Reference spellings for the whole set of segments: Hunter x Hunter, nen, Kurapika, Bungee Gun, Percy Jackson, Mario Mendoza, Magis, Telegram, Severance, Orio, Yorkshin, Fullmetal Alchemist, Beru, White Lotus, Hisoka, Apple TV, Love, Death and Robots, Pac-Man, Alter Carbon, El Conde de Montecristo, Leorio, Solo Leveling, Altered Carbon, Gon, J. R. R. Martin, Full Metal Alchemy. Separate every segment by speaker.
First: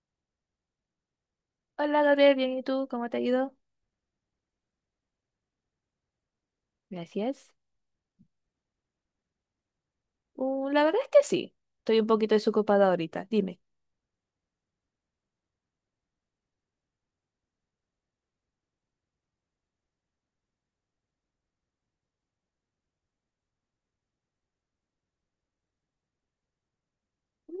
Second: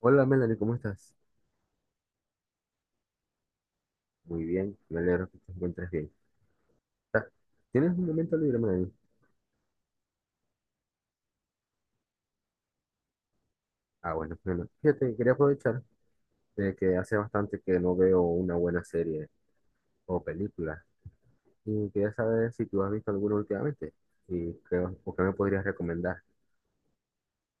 Speaker 1: Hola Melanie, ¿cómo estás?
Speaker 2: Hola Gabriel, bien, ¿y tú? ¿Cómo te ha ido?
Speaker 1: Muy bien, me alegro que te encuentres bien. Ah,
Speaker 2: Gracias.
Speaker 1: ¿tienes un momento libre, Melanie?
Speaker 2: La verdad es que sí, estoy un poquito desocupada ahorita, dime.
Speaker 1: Ah, bueno, bueno. Fíjate, quería aprovechar de que hace bastante que no veo una buena serie o película y quería saber si tú has visto alguna últimamente y qué, o qué me podrías recomendar.
Speaker 2: Mm,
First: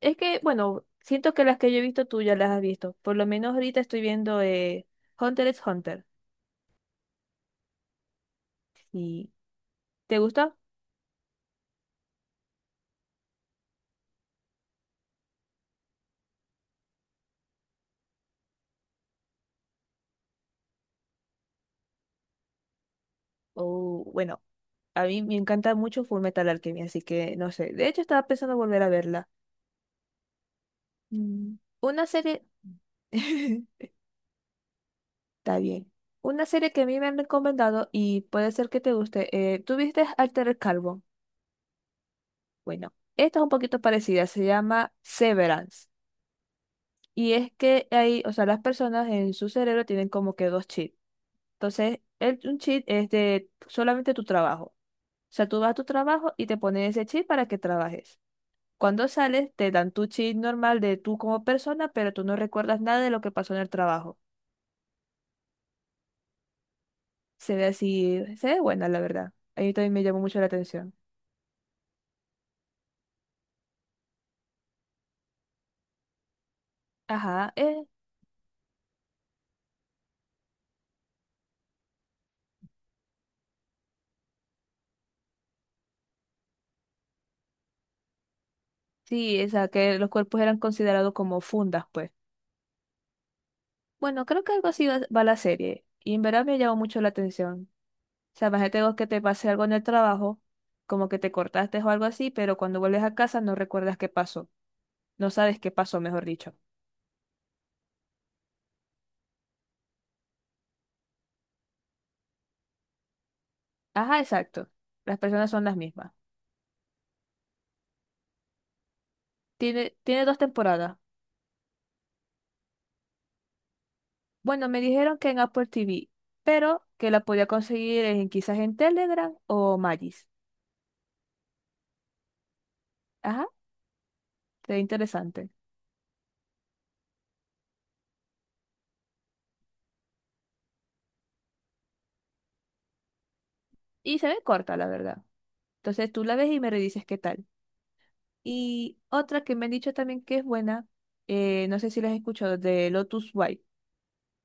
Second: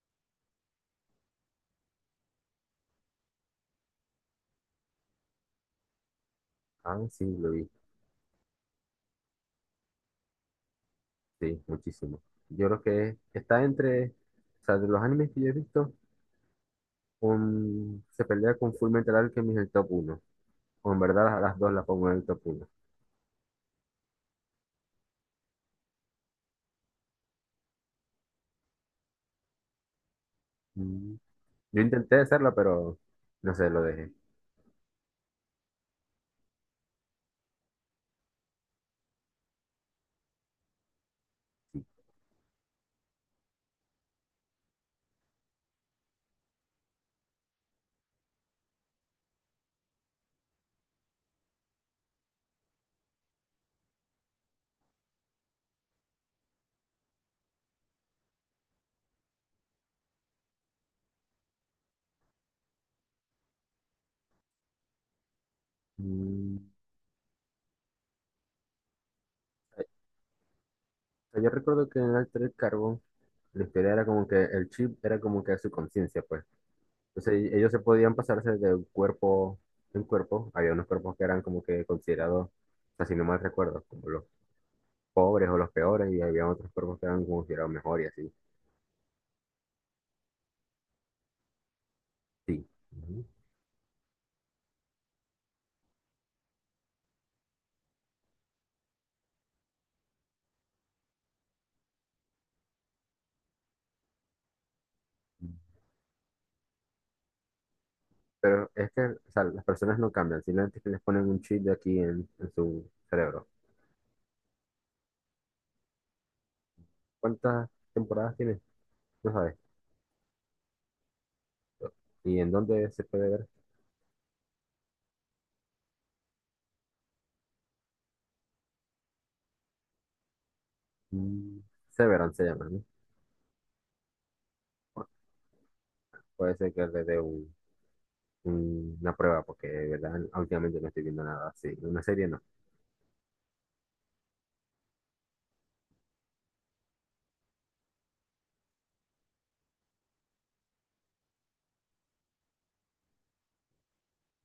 Speaker 2: Es que, bueno, siento que las que yo he visto tú ya las has visto, por lo menos ahorita estoy viendo Hunter x Hunter.
Speaker 1: Ah, sí, lo vi,
Speaker 2: ¿Y te gusta?
Speaker 1: sí, muchísimo. Yo creo que está entre, o sea, de los animes que yo he visto, se pelea con Fullmetal Alchemist en el top uno. O en verdad las dos las pongo en el top uno.
Speaker 2: Oh, bueno, a mí me encanta mucho Full Metal Alchemy, así que no sé, de hecho estaba pensando volver a verla.
Speaker 1: Mm.
Speaker 2: Mm,
Speaker 1: Yo
Speaker 2: Una
Speaker 1: intenté
Speaker 2: serie,
Speaker 1: hacerlo, pero no sé, lo
Speaker 2: está
Speaker 1: dejé.
Speaker 2: bien, una serie que a mí me han recomendado y puede ser que te guste, ¿tú viste Alter Carbon? Bueno, esta es un poquito parecida, se llama Severance. Y es que hay, o sea, las personas en su cerebro tienen como que dos chips. Entonces, un chip es de solamente tu trabajo. O sea, tú vas a tu trabajo y te ponen ese chip para que trabajes. Cuando sales, te dan tu chip normal de tú como persona, pero tú no recuerdas nada de lo que pasó en el trabajo.
Speaker 1: Mm,
Speaker 2: Se ve así, se ve buena, la verdad. A mí también me llamó mucho la atención.
Speaker 1: yo recuerdo que en el Altered Carbon la historia era como que el chip era como que su conciencia, pues. Entonces
Speaker 2: Ajá,
Speaker 1: ellos se podían pasarse de un cuerpo en cuerpo. Había unos cuerpos que eran como que considerados, así no mal recuerdo, como los pobres o los peores, y había otros cuerpos que eran considerados mejor y así.
Speaker 2: sí, o sea, que los cuerpos eran considerados como fundas, pues.
Speaker 1: Sí. Ujú.
Speaker 2: Bueno, creo que algo así va la serie. Y en verdad me llamó mucho la atención. O sea, imagínate vos que te pase algo en el trabajo, como que te cortaste o algo así, pero cuando vuelves a casa no recuerdas qué pasó. No sabes qué pasó, mejor dicho.
Speaker 1: Pero es que, o sea, las personas no cambian, simplemente que les ponen un chip de aquí en su cerebro.
Speaker 2: Ajá, exacto. Las personas son las mismas.
Speaker 1: ¿Cuántas temporadas tiene? No sabes.
Speaker 2: Tiene dos temporadas.
Speaker 1: ¿Y en dónde se puede ver?
Speaker 2: Bueno, me dijeron que en Apple TV, pero que la podía conseguir en, quizás en Telegram o Magis.
Speaker 1: Mm, Severance se llama, ¿no?
Speaker 2: Ajá, se ve
Speaker 1: Bueno,
Speaker 2: interesante.
Speaker 1: puede ser que le dé una prueba, porque de verdad últimamente no estoy viendo nada así. Una serie no.
Speaker 2: Y se ve corta, la verdad. Entonces tú la ves y me redices qué tal. Y otra que me han dicho también que es buena, no sé si las has escuchado, de Lotus White,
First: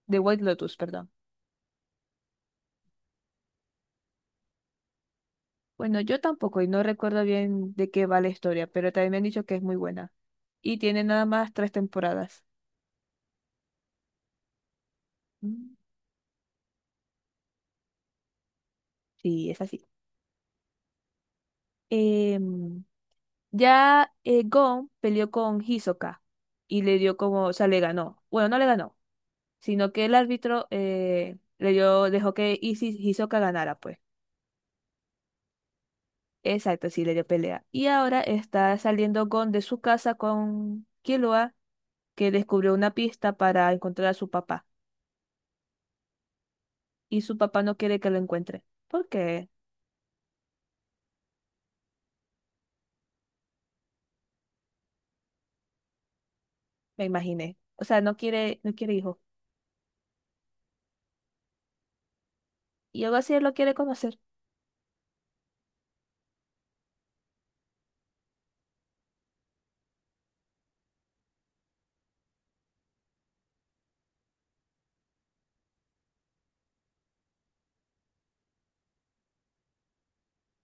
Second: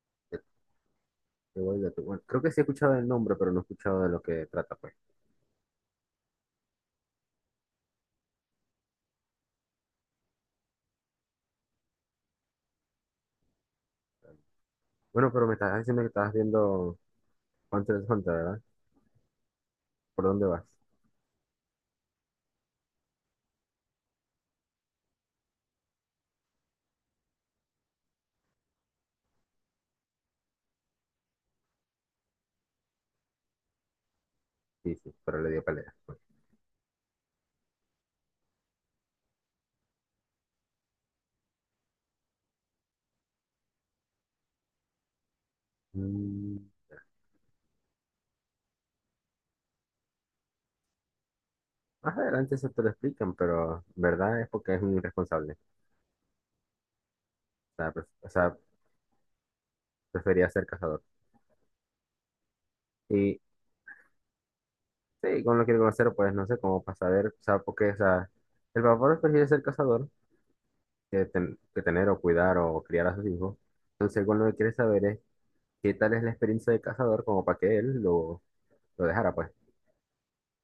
Speaker 2: de
Speaker 1: Te-
Speaker 2: White Lotus, perdón.
Speaker 1: bueno, creo que sí he escuchado el nombre, pero no he escuchado de lo que trata, pues.
Speaker 2: Bueno, yo tampoco y no recuerdo bien de qué va la historia, pero también me han dicho que es muy buena. Y tiene nada más tres temporadas.
Speaker 1: Bueno, pero me
Speaker 2: Mm,
Speaker 1: estás diciendo que estabas viendo Hunter x Hunter, ¿verdad?
Speaker 2: Sí, es así.
Speaker 1: ¿Por dónde vas?
Speaker 2: Em, ya Gon peleó con Hisoka y le dio como, o sea, le ganó. Bueno, no le ganó, sino que el árbitro le dio, dejó que Hisoka ganara, pues.
Speaker 1: Sí, sí, pero le dio pelea, pues.
Speaker 2: Exacto, sí, le dio pelea. Y ahora está saliendo Gon de su casa con Killua, que descubrió una pista para encontrar a su papá.
Speaker 1: Mm,
Speaker 2: Y su papá no quiere que lo encuentre. ¿Por qué?
Speaker 1: Más adelante eso te lo explican, pero en verdad es porque es un irresponsable. O
Speaker 2: Me imaginé. O
Speaker 1: sea,
Speaker 2: sea, no quiere, no quiere hijo.
Speaker 1: prefería ser cazador.
Speaker 2: Y algo así
Speaker 1: Y
Speaker 2: él lo quiere conocer.
Speaker 1: sí, como lo quiere conocer, pues no sé cómo para saber, o sea, porque, o sea, el papá prefiere ser cazador que tener o cuidar o criar a sus hijos. Entonces, con lo que quiere saber es qué tal es la experiencia de cazador como para que él lo dejara, pues,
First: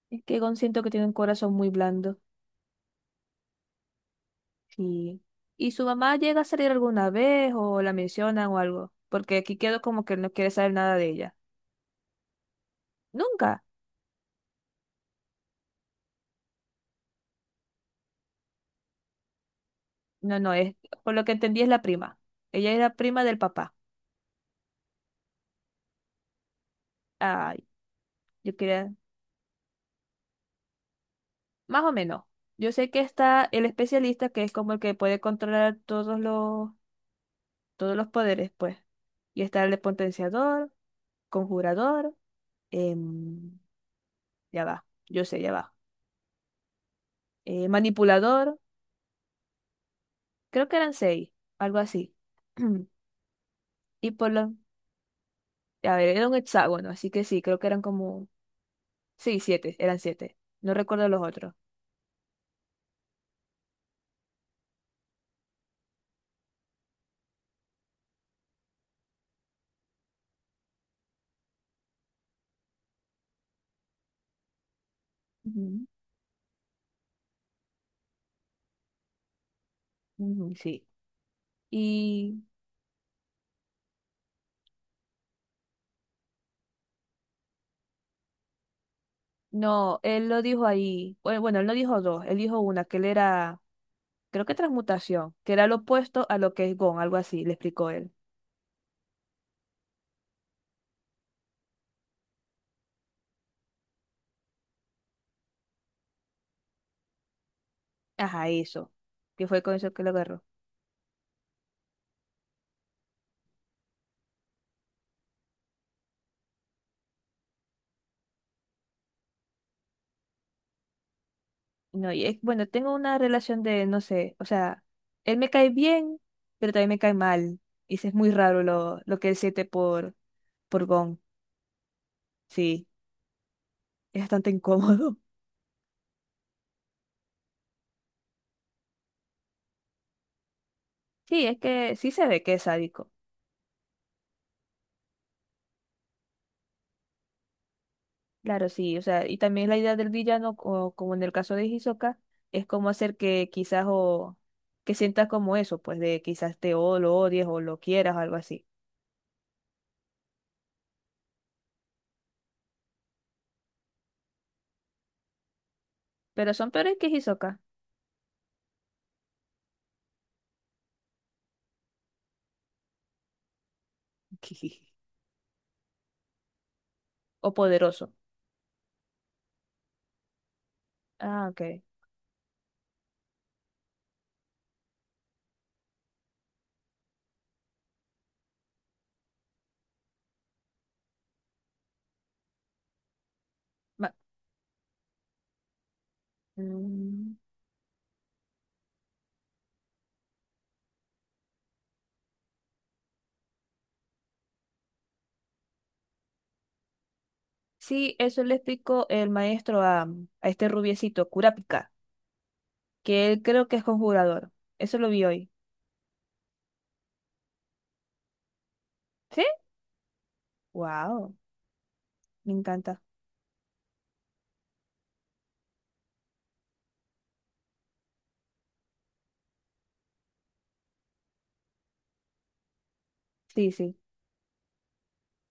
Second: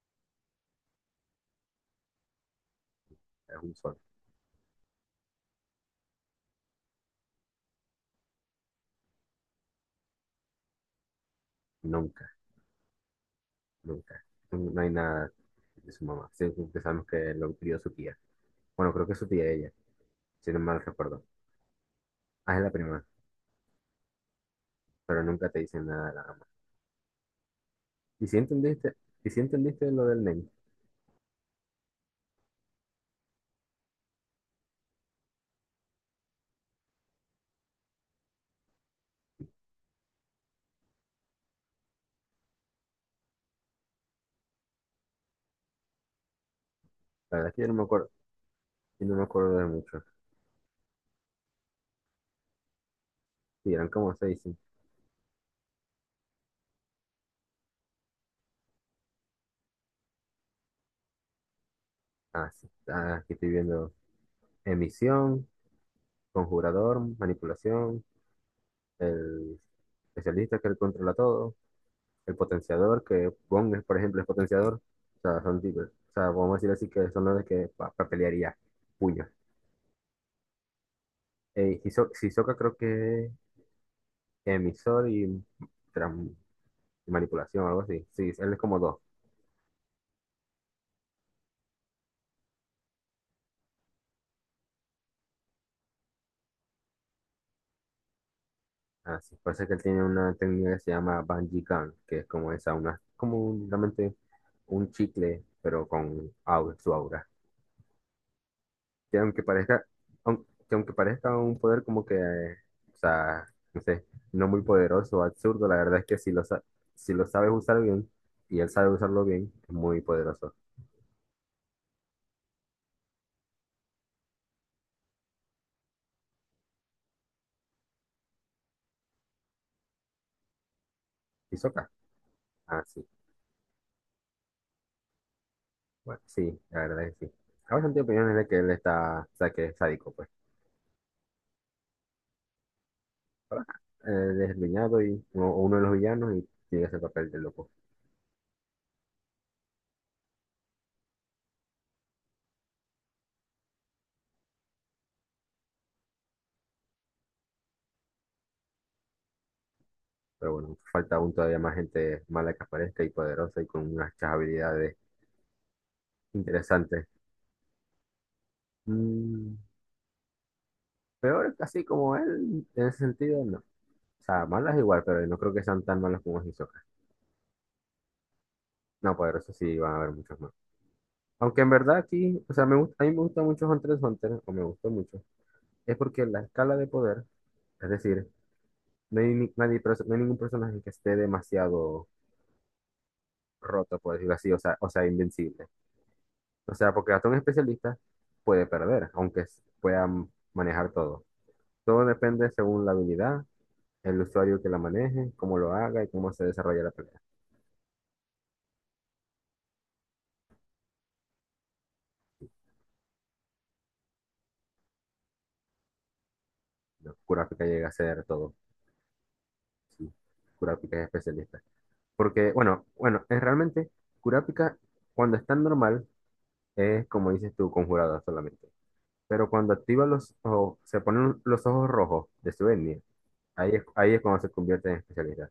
Speaker 2: Es que Gon siento que tiene un corazón muy blando.
Speaker 1: es un sol.
Speaker 2: Y, y su mamá llega a salir alguna vez o la mencionan o algo. Porque aquí quedó como que él no quiere saber nada de ella.
Speaker 1: Nunca,
Speaker 2: Nunca.
Speaker 1: nunca. No hay nada de su mamá. Siempre pensamos que lo crió su tía. Bueno, creo que es su tía ella,
Speaker 2: No,
Speaker 1: si
Speaker 2: no,
Speaker 1: no mal
Speaker 2: por
Speaker 1: recuerdo.
Speaker 2: lo que entendí es la prima.
Speaker 1: Ah, es la
Speaker 2: Ella es la
Speaker 1: prima,
Speaker 2: prima del papá.
Speaker 1: pero nunca te dicen nada de la mamá.
Speaker 2: Ay,
Speaker 1: ¿Y si
Speaker 2: yo quería.
Speaker 1: entendiste, y si entendiste lo del nene?
Speaker 2: Más o menos. Yo sé que está el especialista, que es como el que puede controlar todos los, poderes, pues. Y está el de potenciador, conjurador, em, ya va, yo sé, ya va.
Speaker 1: La verdad es que yo
Speaker 2: eh,
Speaker 1: no me acuerdo,
Speaker 2: manipulador,
Speaker 1: yo no me acuerdo de mucho.
Speaker 2: creo que eran seis, algo así.
Speaker 1: Sí, eran
Speaker 2: Y
Speaker 1: como
Speaker 2: por
Speaker 1: seis.
Speaker 2: los, a ver, era un hexágono, así que sí, creo que eran como, sí, siete, eran siete. No recuerdo los otros.
Speaker 1: Ah, sí. Ah, aquí estoy viendo emisión, conjurador, manipulación, el especialista que él controla todo, el potenciador, que Bond, es, por ejemplo, es potenciador. O sea, son
Speaker 2: Ujú,
Speaker 1: o sea, vamos a decir así que son los de que pelearía puños.
Speaker 2: ujú, sí.
Speaker 1: Hiso-
Speaker 2: Y
Speaker 1: Hisoka creo que es emisor y tran- manipulación, algo así. Sí, él es como dos.
Speaker 2: no, él lo dijo ahí, bueno, bueno, él no dijo dos, él dijo una, que él era creo que transmutación, que era lo opuesto a lo que es Gon, algo así, le explicó él.
Speaker 1: Ah, sí. Parece que él tiene una técnica que se llama Bungee Gun, que es como esa, una, como realmente un chicle, pero con aura, su aura.
Speaker 2: Ajá, eso,
Speaker 1: Que aunque
Speaker 2: que fue con
Speaker 1: parezca,
Speaker 2: eso que lo agarró.
Speaker 1: aun- que aunque parezca un poder como que, o sea, no sé, no muy poderoso o absurdo, la verdad es que si lo sabes usar bien y él sabe usarlo bien, es muy poderoso.
Speaker 2: No, y es, bueno, tengo una relación de, no sé, o sea, él me cae bien, pero también me cae mal. Y sí es muy raro lo que él siente por Gon.
Speaker 1: ¿Y Sokka? Ah,
Speaker 2: Sí,
Speaker 1: sí.
Speaker 2: es bastante incómodo.
Speaker 1: Bueno, sí, la verdad es que sí. Hay bastante opiniones de que él está, o sea, que es sádico, pues.
Speaker 2: Sí, es que sí se ve que es sádico.
Speaker 1: Pero, ajá, él es el villano y, o uno de los villanos y tiene ese papel de loco.
Speaker 2: Claro, sí, o sea, y también la idea del villano, o como en el caso de Hisoka, es como hacer que quizás o que sientas como eso, pues de quizás te o lo odies o lo quieras o algo así.
Speaker 1: Pero bueno, falta aún todavía más gente mala que aparezca y poderosa y con unas habilidades
Speaker 2: Pero son peores
Speaker 1: interesantes.
Speaker 2: que Hisoka,
Speaker 1: Mm, Peor así como él, en ese sentido, no. O sea, malas igual, pero no creo que sean tan malas como Hisoka.
Speaker 2: o poderoso.
Speaker 1: No, poderosos sí van a haber muchos más.
Speaker 2: Ah,
Speaker 1: Aunque
Speaker 2: ok.
Speaker 1: en verdad aquí, o sea, me gusta, a mí me gusta mucho Hunter x Hunter, o me gustó mucho, es porque la escala de poder, es decir, no hay, nadie, no hay ningún personaje que esté demasiado roto, por
Speaker 2: Ma-
Speaker 1: decirlo así, o sea, invencible. O sea, porque hasta un
Speaker 2: mm,
Speaker 1: especialista puede perder, aunque pueda manejar todo. Todo depende según la habilidad, el usuario que la maneje, cómo lo haga y cómo se desarrolla la pelea.
Speaker 2: Sí, eso le explicó el maestro a este rubiecito, Kurapika, que él creo que es conjurador. Eso lo vi hoy.
Speaker 1: Kurapika llega a hacer todo.
Speaker 2: ¿Sí?
Speaker 1: Sí, Kurapika es
Speaker 2: Wow,
Speaker 1: especialista. Porque,
Speaker 2: me
Speaker 1: bueno,
Speaker 2: encanta.
Speaker 1: bueno, es realmente Kurapika cuando está normal es como dices tú, conjurada solamente. Pero cuando activa los ojos, se ponen los ojos rojos de su etnia, ahí
Speaker 2: Sí,
Speaker 1: es,
Speaker 2: sí.
Speaker 1: ahí es cuando se convierte en especialista.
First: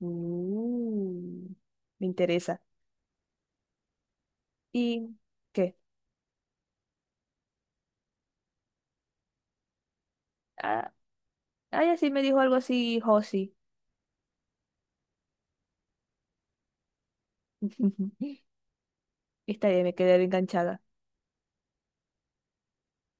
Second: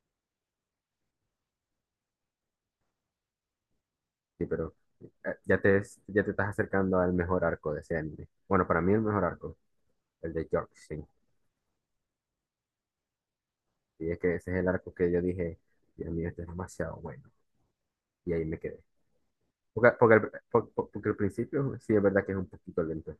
Speaker 2: Mm, me interesa.
Speaker 1: Sí, pero
Speaker 2: ¿Y qué?
Speaker 1: ya te estás acercando al mejor arco de ese anime. Bueno, para mí el mejor arco, el de
Speaker 2: Ah,
Speaker 1: Yorkshin.
Speaker 2: ay, así me dijo algo así, Josi.
Speaker 1: Y es que ese es el arco que yo dije, Dios mío, este es demasiado bueno. Y ahí me quedé.
Speaker 2: Está bien,
Speaker 1: Porque,
Speaker 2: me
Speaker 1: porque,
Speaker 2: quedé
Speaker 1: al, por-
Speaker 2: enganchada.
Speaker 1: por- porque al principio sí es verdad que es un poquito lento.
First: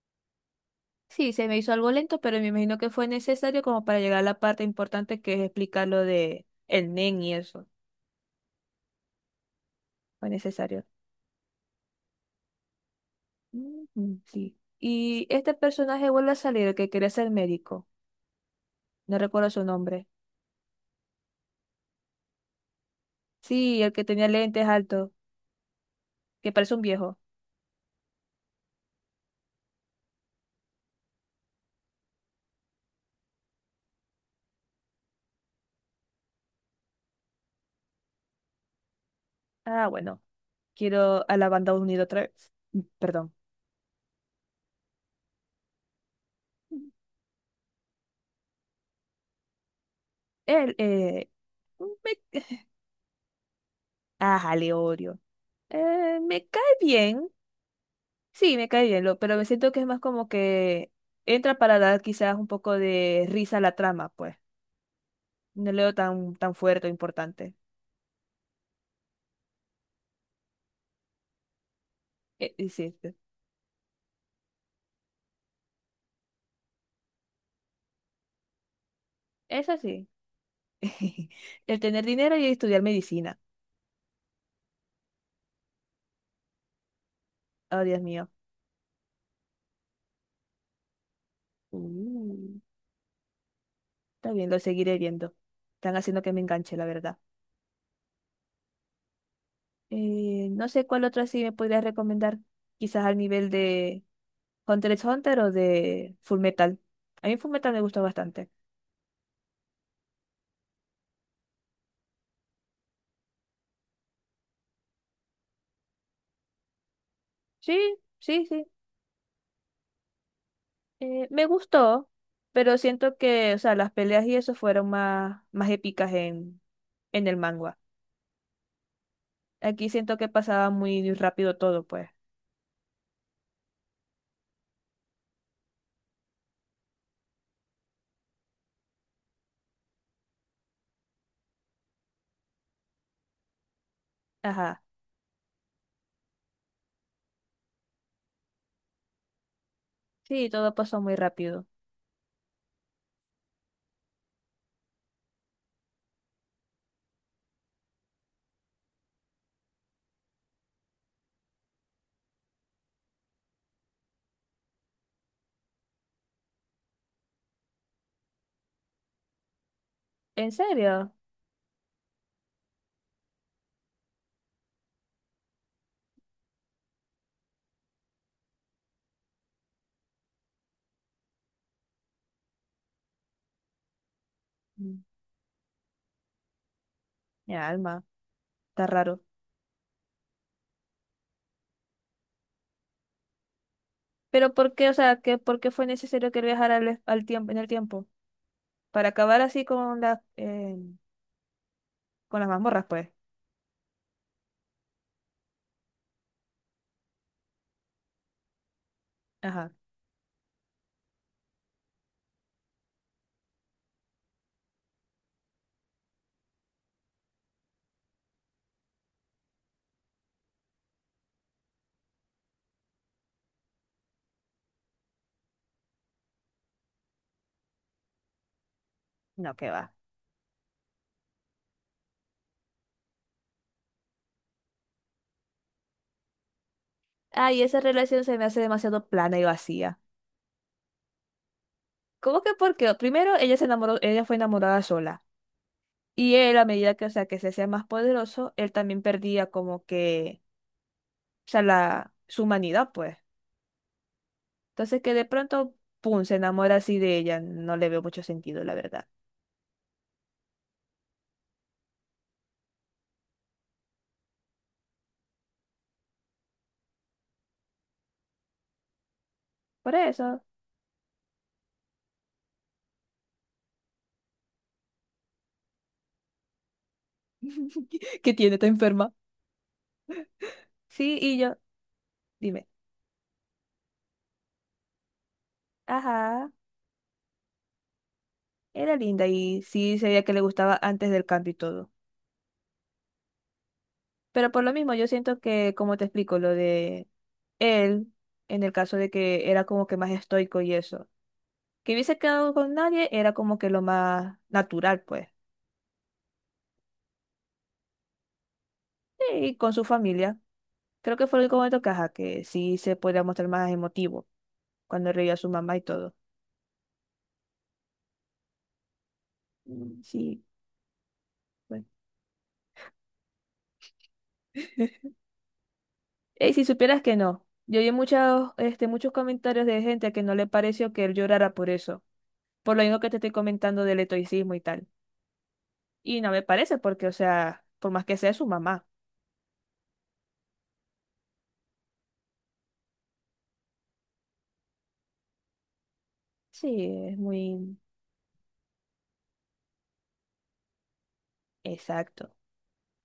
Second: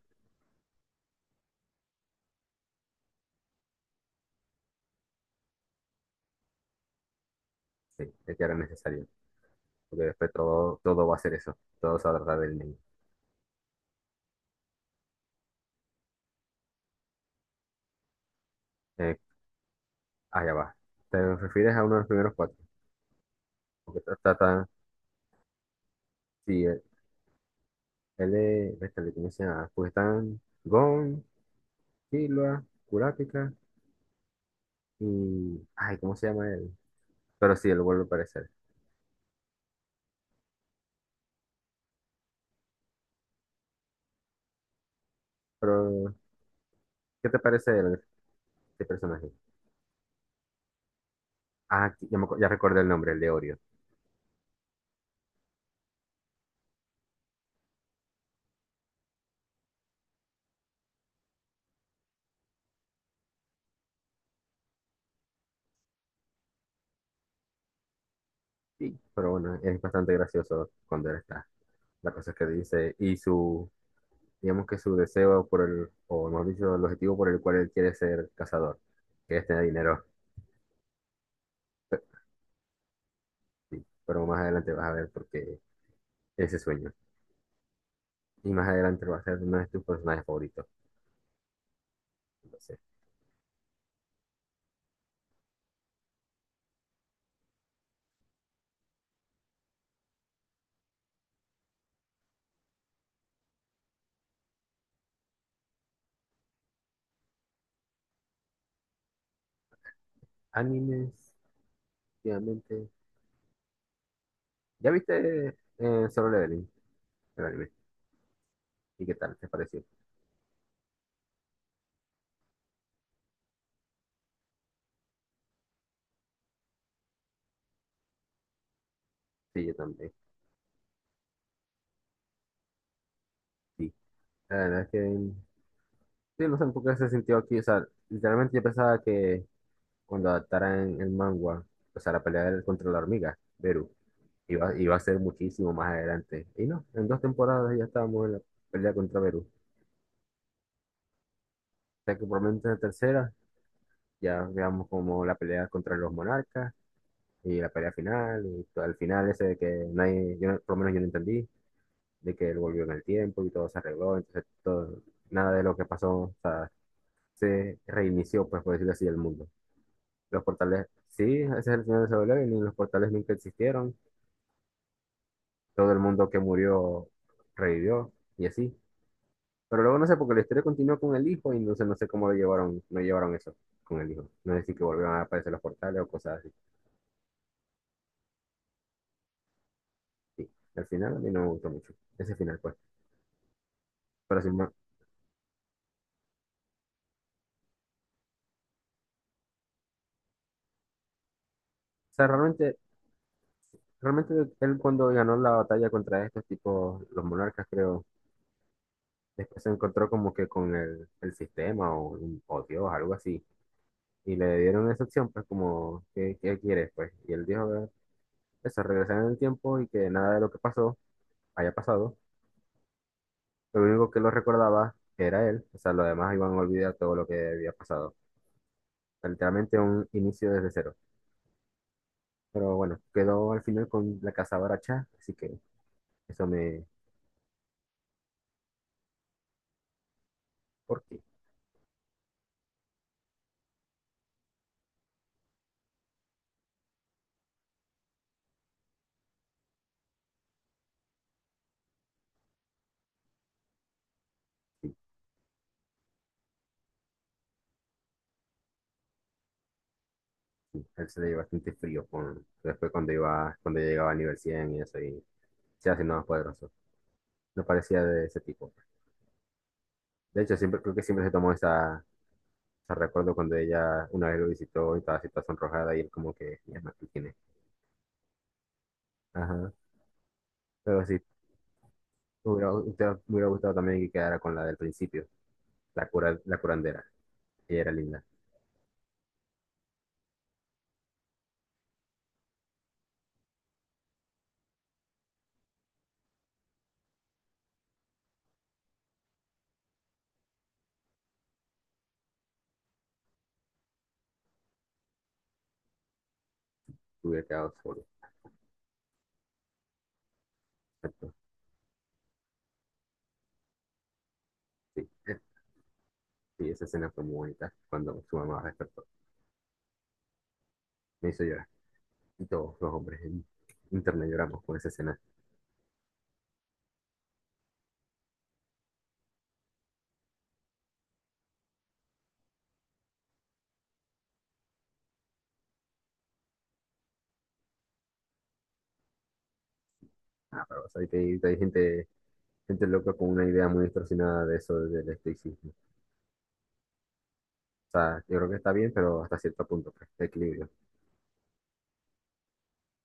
Speaker 2: Sí, se me hizo algo lento, pero me imagino que fue necesario como para llegar a la parte importante que es explicar lo de el nen y eso.
Speaker 1: Sí, es que era necesario. Porque
Speaker 2: Fue
Speaker 1: después todo,
Speaker 2: necesario.
Speaker 1: todo va a ser eso. Todo se va a tratar del niño.
Speaker 2: Ujú, sí. Y este personaje vuelve a salir, el que quería ser médico.
Speaker 1: Eh,
Speaker 2: No recuerdo su nombre.
Speaker 1: Allá va. ¿Te refieres a uno de los primeros cuatro?
Speaker 2: Sí, el
Speaker 1: Porque
Speaker 2: que tenía lentes
Speaker 1: trata.
Speaker 2: altos, que
Speaker 1: Sí,
Speaker 2: parece
Speaker 1: él
Speaker 2: un viejo.
Speaker 1: él es. Este, le conoce a Kujitán, Gon, Killua, Kurapika y. Ay, ¿cómo se llama él? Pero sí, él vuelve a aparecer.
Speaker 2: Ah, bueno, quiero a la banda unida otra vez. Mm, perdón.
Speaker 1: Pero, ¿qué te parece este personaje?
Speaker 2: Él,
Speaker 1: Ah, ya,
Speaker 2: me-
Speaker 1: ya recordé el nombre, el de Orio.
Speaker 2: Ajá, Leorio. Me cae bien, sí, me cae bien, lo, pero me siento que es más como que entra para dar quizás un poco de risa a la trama, pues. No leo tan, tan fuerte o importante.
Speaker 1: Sí, pero bueno, es bastante gracioso cuando él está. La cosa es que
Speaker 2: Y sí,
Speaker 1: dice
Speaker 2: sí.
Speaker 1: y su, digamos que su deseo por el, o mejor dicho, el objetivo por el cual él quiere ser cazador, que es tener
Speaker 2: Eso
Speaker 1: dinero,
Speaker 2: sí. El tener dinero y estudiar medicina.
Speaker 1: sí. Pero más adelante vas a ver por qué ese sueño.
Speaker 2: Oh, Dios mío.
Speaker 1: Y más adelante va a ser uno de tus personajes favoritos.
Speaker 2: Mm,
Speaker 1: Entonces,
Speaker 2: está bien, lo seguiré viendo. Están haciendo que me enganche, la verdad. No sé cuál otra sí me podrías recomendar. Quizás al nivel de Hunter x Hunter o de Full Metal. A mí Full Metal me gusta bastante.
Speaker 1: animes, obviamente. ¿Ya viste Solo Leveling, el anime?
Speaker 2: Sí, sí, sí.
Speaker 1: ¿Y qué tal? ¿Te pareció?
Speaker 2: Me gustó, pero siento que, o sea, las peleas y eso fueron más, más épicas en el manga.
Speaker 1: Sí, yo
Speaker 2: Aquí
Speaker 1: también.
Speaker 2: siento que pasaba muy rápido todo, pues.
Speaker 1: Sí. La verdad es que sí, no sé por qué se sintió aquí. O sea, literalmente yo pensaba que cuando adaptaran el manga, o sea, la pelea contra la hormiga, Beru, Iba,
Speaker 2: Ajá.
Speaker 1: iba a ser muchísimo más adelante. Y no, en dos temporadas ya estábamos en la pelea contra Perú.
Speaker 2: Sí, todo pasó muy rápido.
Speaker 1: O sea que por lo menos en la tercera ya veamos como la pelea contra los monarcas y la pelea final y todo el final ese de que nadie, yo no- por lo menos yo no entendí, de que él volvió en el tiempo y todo se arregló, entonces todo, nada de lo que pasó, o sea, se reinició, pues por decirlo así, el mundo. Los
Speaker 2: ¿En
Speaker 1: portales,
Speaker 2: serio?
Speaker 1: sí, ese es el final de Solo Leveling, los portales nunca existieron, todo el mundo que murió revivió y así. Pero luego no sé, porque la historia continúa con el hijo y entonces no sé cómo lo llevaron, no llevaron eso con el hijo. No sé si que
Speaker 2: Mm,
Speaker 1: volvieron a aparecer los portales o cosas así.
Speaker 2: Mi alma, está raro.
Speaker 1: Sí. Al final a mí no me gustó mucho ese final, pues. Pero
Speaker 2: Pero
Speaker 1: sin más. O
Speaker 2: ¿por qué, o sea, que, por qué fue necesario que él viajara al tiempo, en el tiempo? Para acabar así con las, eh,
Speaker 1: sea,
Speaker 2: con las
Speaker 1: realmente,
Speaker 2: mazmorras, pues.
Speaker 1: realmente él cuando ganó la batalla contra estos tipos, los monarcas, creo, después se
Speaker 2: Ajá.
Speaker 1: encontró como que con el sistema o Dios, algo así. Y le dieron esa opción, pues como, ¿qué quieres, pues? Y él dijo eso, regresar en el tiempo y que nada de lo que pasó haya pasado. Lo único que lo recordaba era él, o sea, lo demás iban a olvidar todo lo que había pasado.
Speaker 2: No, que
Speaker 1: Literalmente
Speaker 2: va.
Speaker 1: un inicio desde cero. Pero bueno, quedó al final con la casa baracha, así que eso me...
Speaker 2: Ay, esa relación se me hace demasiado plana y vacía.
Speaker 1: ¿Por qué?
Speaker 2: ¿Cómo que por qué? Primero, ella se enamoró, ella fue enamorada sola. Y él, a medida que, o sea, que se hacía más poderoso, él también perdía como que, o sea, la, su humanidad, pues.
Speaker 1: Sí,
Speaker 2: Entonces que de pronto, pum, se enamora así de ella. No le veo mucho sentido, la verdad.
Speaker 1: sí, él se le dio bastante frío con... Después cuando llegaba a nivel 100 y eso, y se haciendo más poderoso. No parecía de ese tipo.
Speaker 2: Por
Speaker 1: De
Speaker 2: eso.
Speaker 1: hecho, siempre creo que siempre se tomó esa... Ese recuerdo cuando ella una vez lo visitó y estaba así toda sonrojada y él como que, ya no, ¿qué tiene?
Speaker 2: ¿Qué tiene? ¿Está enferma?
Speaker 1: Ajá. Pero
Speaker 2: Sí,
Speaker 1: sí,
Speaker 2: y yo,
Speaker 1: Me
Speaker 2: dime.
Speaker 1: hubiera, usted- me hubiera gustado también que quedara con la del principio,
Speaker 2: Ajá,
Speaker 1: la curandera. Ella era linda,
Speaker 2: era linda y sí se que le gustaba antes del cambio y todo. Pero por lo mismo, yo siento que, como te explico, lo de él, en el caso de que era como que más estoico y eso. Que hubiese quedado con nadie era como que lo más natural, pues.
Speaker 1: hubiera quedado solo.
Speaker 2: Y con su familia. Creo que
Speaker 1: Exacto,
Speaker 2: fue el único momento que, ajá, que sí se podía mostrar más emotivo
Speaker 1: sí.
Speaker 2: cuando reía a su mamá y todo.
Speaker 1: Sí, esa escena fue muy bonita cuando su mamá despertó.
Speaker 2: Mm, sí,
Speaker 1: Me hizo llorar.
Speaker 2: bueno.
Speaker 1: Y todos los hombres en internet lloramos con esa escena.
Speaker 2: Y si supieras que no, yo vi muchos, muchos comentarios de gente que no le pareció que él llorara por eso, por lo mismo que te estoy comentando del estoicismo y tal. Y no me parece porque, o sea, por más que sea su mamá.
Speaker 1: Ah, pero ¿sabes que hay, gente, gente loca con una idea muy distorsionada de eso del estoicismo? O
Speaker 2: Sí, es muy
Speaker 1: sea, yo creo que está bien, pero hasta cierto punto, pues, de equilibrio.
Speaker 2: exacto.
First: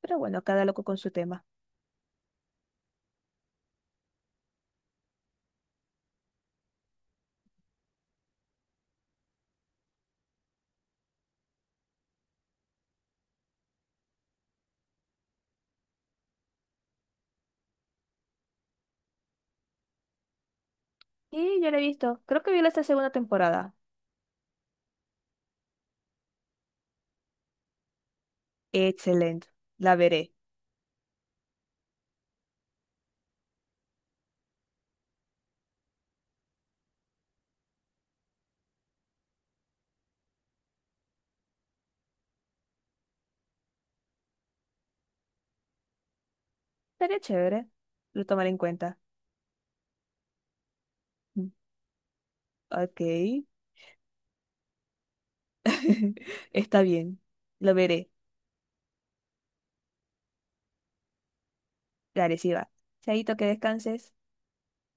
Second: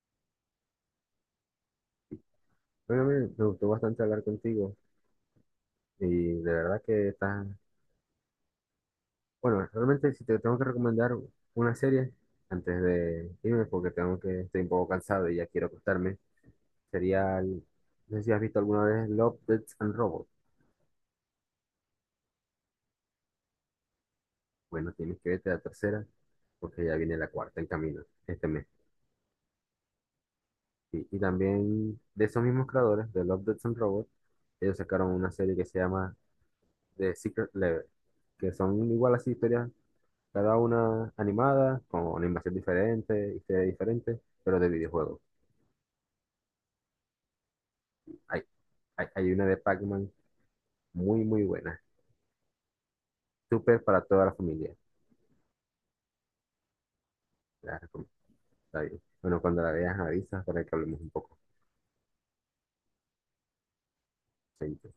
Speaker 2: Pero bueno, cada loco con su tema.
Speaker 1: Bueno, me gustó bastante hablar contigo y de verdad que estás. Bueno, realmente si te tengo que recomendar una serie antes de irme porque tengo que estoy un poco cansado y ya quiero acostarme, sería, no sé si has visto alguna vez Love, Death and Robots.
Speaker 2: Y yo la he visto, creo que vi la esta segunda temporada.
Speaker 1: Bueno, tienes que verte la tercera porque ya viene la cuarta en camino este mes.
Speaker 2: Excelente, la veré.
Speaker 1: Y también de esos mismos creadores de Love, Death and Robots, ellos sacaron una serie que se llama The Secret Level, que son igual así historias, cada una animada, con una invasión diferente, historia diferente, pero de videojuegos.
Speaker 2: Sería chévere. Lo
Speaker 1: Hay,
Speaker 2: tomaré en cuenta.
Speaker 1: hay una de Pac-Man muy, muy
Speaker 2: Mm,
Speaker 1: buena.
Speaker 2: Ok.
Speaker 1: Súper para toda la familia.
Speaker 2: Está bien. Lo
Speaker 1: La recomiendo.
Speaker 2: veré.
Speaker 1: Está bien. Bueno, cuando la veas, avisas para que hablemos un poco.
Speaker 2: Dale, sí va. Chaito, que descanses.
Speaker 1: Chaito.